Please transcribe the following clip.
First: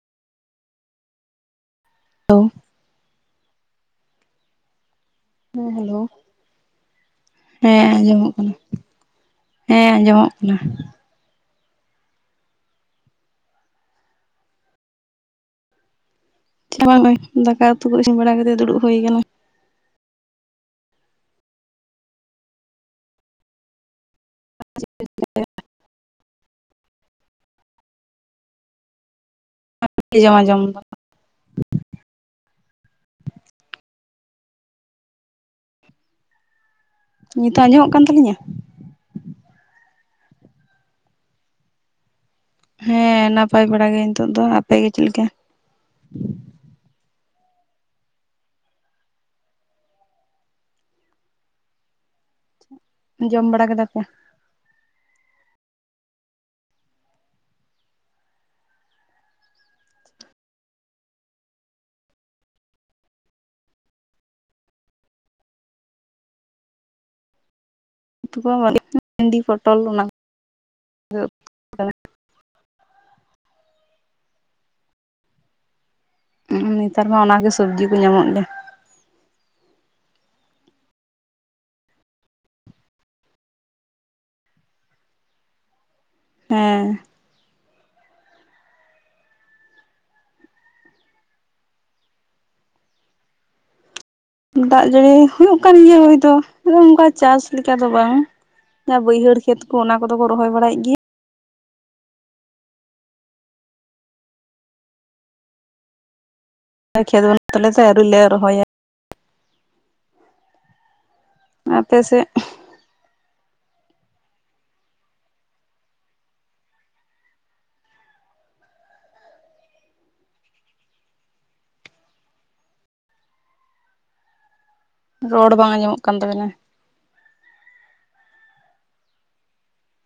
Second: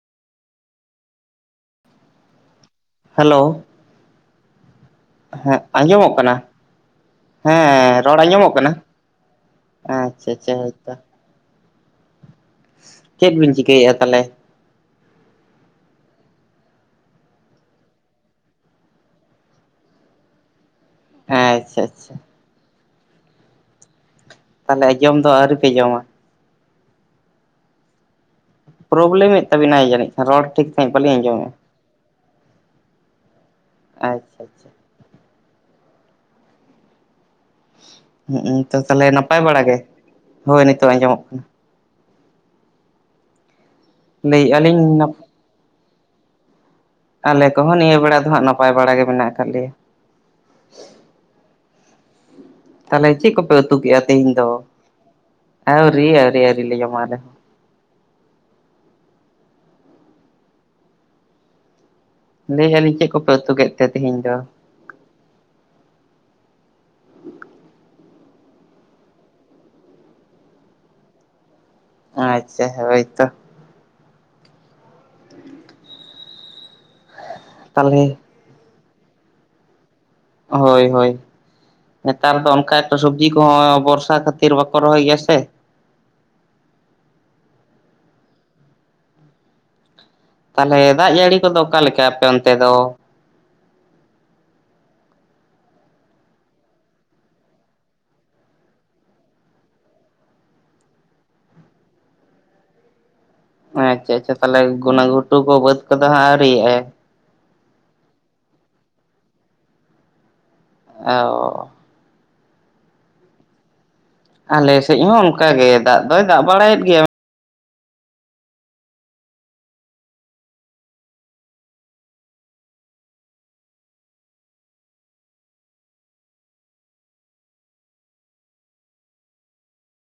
[unintelligible] Hello. ᱦᱮᱸ ᱟᱸᱡᱚᱢᱚᱜ ᱠᱟᱱᱟ? ᱦᱮᱸ ᱨᱚᱲ ᱟᱡᱚᱢᱚᱜ ᱠᱟᱱᱟ ᱦᱮᱸ ᱟᱸᱡᱚᱢᱚᱜ ᱟᱪᱪᱷᱟ ᱟᱪᱪᱷᱟ ᱠᱟᱱᱟ ᱦᱳᱭ ᱛᱚᱼᱼ ᱪᱮᱫ ᱵᱤᱱ ᱪᱤᱠᱟᱹᱭᱮᱫᱼᱟ ᱛᱟᱦᱚᱞᱮ? ᱪᱮᱫ ᱦᱚ ᱵᱟᱝ ᱱᱚᱜᱼᱚᱭ ᱫᱟᱠᱟ ᱩᱛᱩ ᱠᱚ ᱤᱥᱤᱱ ᱵᱟᱲᱟ ᱠᱟᱛᱮᱫ ᱫᱩᱲᱩᱵ ᱦᱩᱭ ᱟᱠᱟᱱᱟ᱾ ᱟᱪᱪᱷᱟ ᱟᱪᱪᱷᱟ ᱾ ᱛᱟᱦᱚᱞᱮ ᱡᱚᱢ ᱫᱚ ᱟᱹᱣᱨᱤ ᱯᱮ ᱡᱚᱢᱟ? ᱯᱨᱳᱚᱵᱞᱮᱢ ᱮᱫ ᱛᱟᱵᱤᱱᱟᱭ ᱡᱟᱹᱱᱤᱡ ᱡᱚᱢᱟ ᱨᱚᱲ ᱡᱚᱢ ᱴᱷᱤᱠ ᱫᱚ ᱼᱼ ᱵᱟᱹᱞᱤᱧ ᱟᱸᱡᱚᱢᱮᱫᱼᱟ ᱟᱪᱪᱷᱟ ᱟᱪᱪᱷᱟ ᱾ ᱱᱤᱛᱚᱜ ᱟᱸᱡᱚᱢᱚᱜ ᱠᱟᱱ ᱛᱟᱹᱞᱤᱧᱟ? ᱦᱩᱸ ᱛᱟᱦᱚᱞᱮ ᱱᱟᱯᱟᱭ ᱵᱟᱲᱟ ᱜᱮ? ᱦᱳᱭ ᱱᱤᱛᱚᱜ ᱟᱸᱡᱚᱢᱚᱜ ᱠᱟᱱᱟ ᱾ ᱦᱮᱸ ᱱᱟᱯᱟᱭ ᱵᱟᱲᱟ ᱜᱮ ᱱᱤᱛᱚᱜ ᱫᱚ ᱾ ᱞᱟᱹᱭᱮᱫᱼᱟ ᱟᱯᱮ ᱞᱤᱧ ᱜᱮ ᱪᱮᱫ ᱱᱟᱯ ᱞᱮᱠᱟ? ᱟᱞᱮ ᱠᱚᱦᱚᱸ ᱱᱤᱭᱟᱹ ᱵᱮᱲᱟ ᱫᱚ ᱦᱟᱸᱜ ᱱᱟᱯᱟᱭ ᱵᱟᱲᱟ ᱜᱮ ᱢᱮᱱᱟᱜ ᱟᱠᱟᱫ ᱞᱮᱭᱟ ᱾ ᱛᱟᱦᱚᱞᱮ ᱪᱮᱫ ᱠᱚ ᱡᱚᱢ ᱯᱮ ᱵᱟᱲᱟ ᱩᱛᱩ ᱠᱮᱫᱟ ᱠᱮᱜᱼᱟ ᱛᱤᱦᱤᱧ ᱫᱚ? ᱟᱹᱣᱨᱤ ᱟᱹᱣᱨᱤ ᱟᱹᱣᱨᱤ ᱞᱮ ᱧᱟᱢᱟ ᱟᱞᱮ ᱦᱚᱸ᱾ ᱞᱟᱹᱭᱮᱫ ᱟᱹᱞᱤᱧ ᱪᱮᱫ ᱠᱚ ᱯᱮ ᱩᱛᱩ ᱠᱮᱫ ᱛᱮ ᱛᱤᱦᱤᱧ ᱫᱚ? ᱩᱛᱩ ᱠᱚ [unintelligible] ᱯᱚᱴᱚᱞ ᱚᱱᱟ ᱼᱼ ᱟᱪᱪᱷᱟ ᱦᱳᱭ ᱛᱚ ᱾ ᱱᱮᱛᱟᱨ ᱢᱟ ᱚᱱᱟ ᱜᱮ ᱥᱚᱵᱽᱡᱤ ᱠᱚ ᱛᱟᱦᱚᱞᱮ ᱧᱟᱢᱚᱜ ᱞᱮ ᱼᱼ ᱦᱳᱭ ᱦᱳᱭ ᱾ ᱱᱮᱛᱟᱨ ᱫᱚ ᱚᱱᱠᱟ ᱮᱠᱴᱟ ᱥᱚᱵᱽᱡᱤ ᱠᱚᱦᱚᱸ ᱵᱚᱨᱥᱟ ᱠᱷᱟᱹᱛᱤᱨ ᱵᱟᱠᱚ ᱨᱚᱦᱚᱭ ᱜᱮᱭᱟ ᱥᱮ ᱾ ᱦᱮᱸ ᱾ ᱛᱟᱦᱚᱞᱮ ᱫᱟᱜ ᱡᱟᱹᱲᱤ ᱠᱚᱫᱚ ᱚᱠᱟ ᱞᱮᱠᱟ ᱟᱯᱮ ᱚᱱᱛᱮ ᱫᱚ‌? ᱫᱟᱜ ᱡᱟᱹᱲᱤ ᱦᱚᱸ ᱚᱝᱠᱟ ᱱᱤᱭᱟᱹ [unintelligible] ᱚᱱᱠᱟ ᱪᱟᱥ ᱞᱮᱠᱟ ᱫᱚ ᱵᱟᱝ ᱾ ᱡᱟᱦᱟᱸ ᱵᱟᱹᱭᱦᱟᱹᱲ ᱠᱷᱮᱛ ᱠᱚ ᱚᱱᱟ ᱠᱚ ᱫᱚ ᱠᱚ ᱨᱚᱦᱚᱭ ᱵᱟᱲᱟᱭᱮᱫ ᱜᱮᱭᱟ᱾ ᱟᱪᱪᱷᱟ ᱟᱪᱪᱷᱟ ᱛᱟᱦᱚᱞᱮ ᱜᱚᱱᱟ ᱜᱷᱩᱴᱩ ᱠᱚ ᱵᱟᱹᱫᱽ ᱠᱚᱫᱚ ᱦᱟᱸᱜ ᱟᱹᱣᱨᱤᱭᱟᱜᱼᱟ? ᱠᱷᱮᱛ ᱵᱟᱹᱱᱩᱜ ᱛᱟᱞᱮ ᱛᱮ ᱟᱹᱣᱨᱤ ᱞᱮ ᱨᱚᱦᱚᱭᱟ ᱾ ᱚᱻ ᱟᱯᱮ ᱥᱮᱫᱼᱼ ᱟᱞᱮ ᱥᱮᱫ ᱦᱚᱸ ᱚᱱᱠᱟ ᱜᱮ ᱫᱟᱜ ᱫᱚᱭ ᱫᱟᱜ ᱵᱟᱲᱟᱭᱮᱫ ᱜᱮᱭᱟ‌ ᱼᱼ ᱨᱚᱲ ᱵᱟᱝ ᱟᱸᱡᱚᱢᱚᱜ ᱠᱟᱱ ᱛᱟᱵᱮᱱᱟ ᱾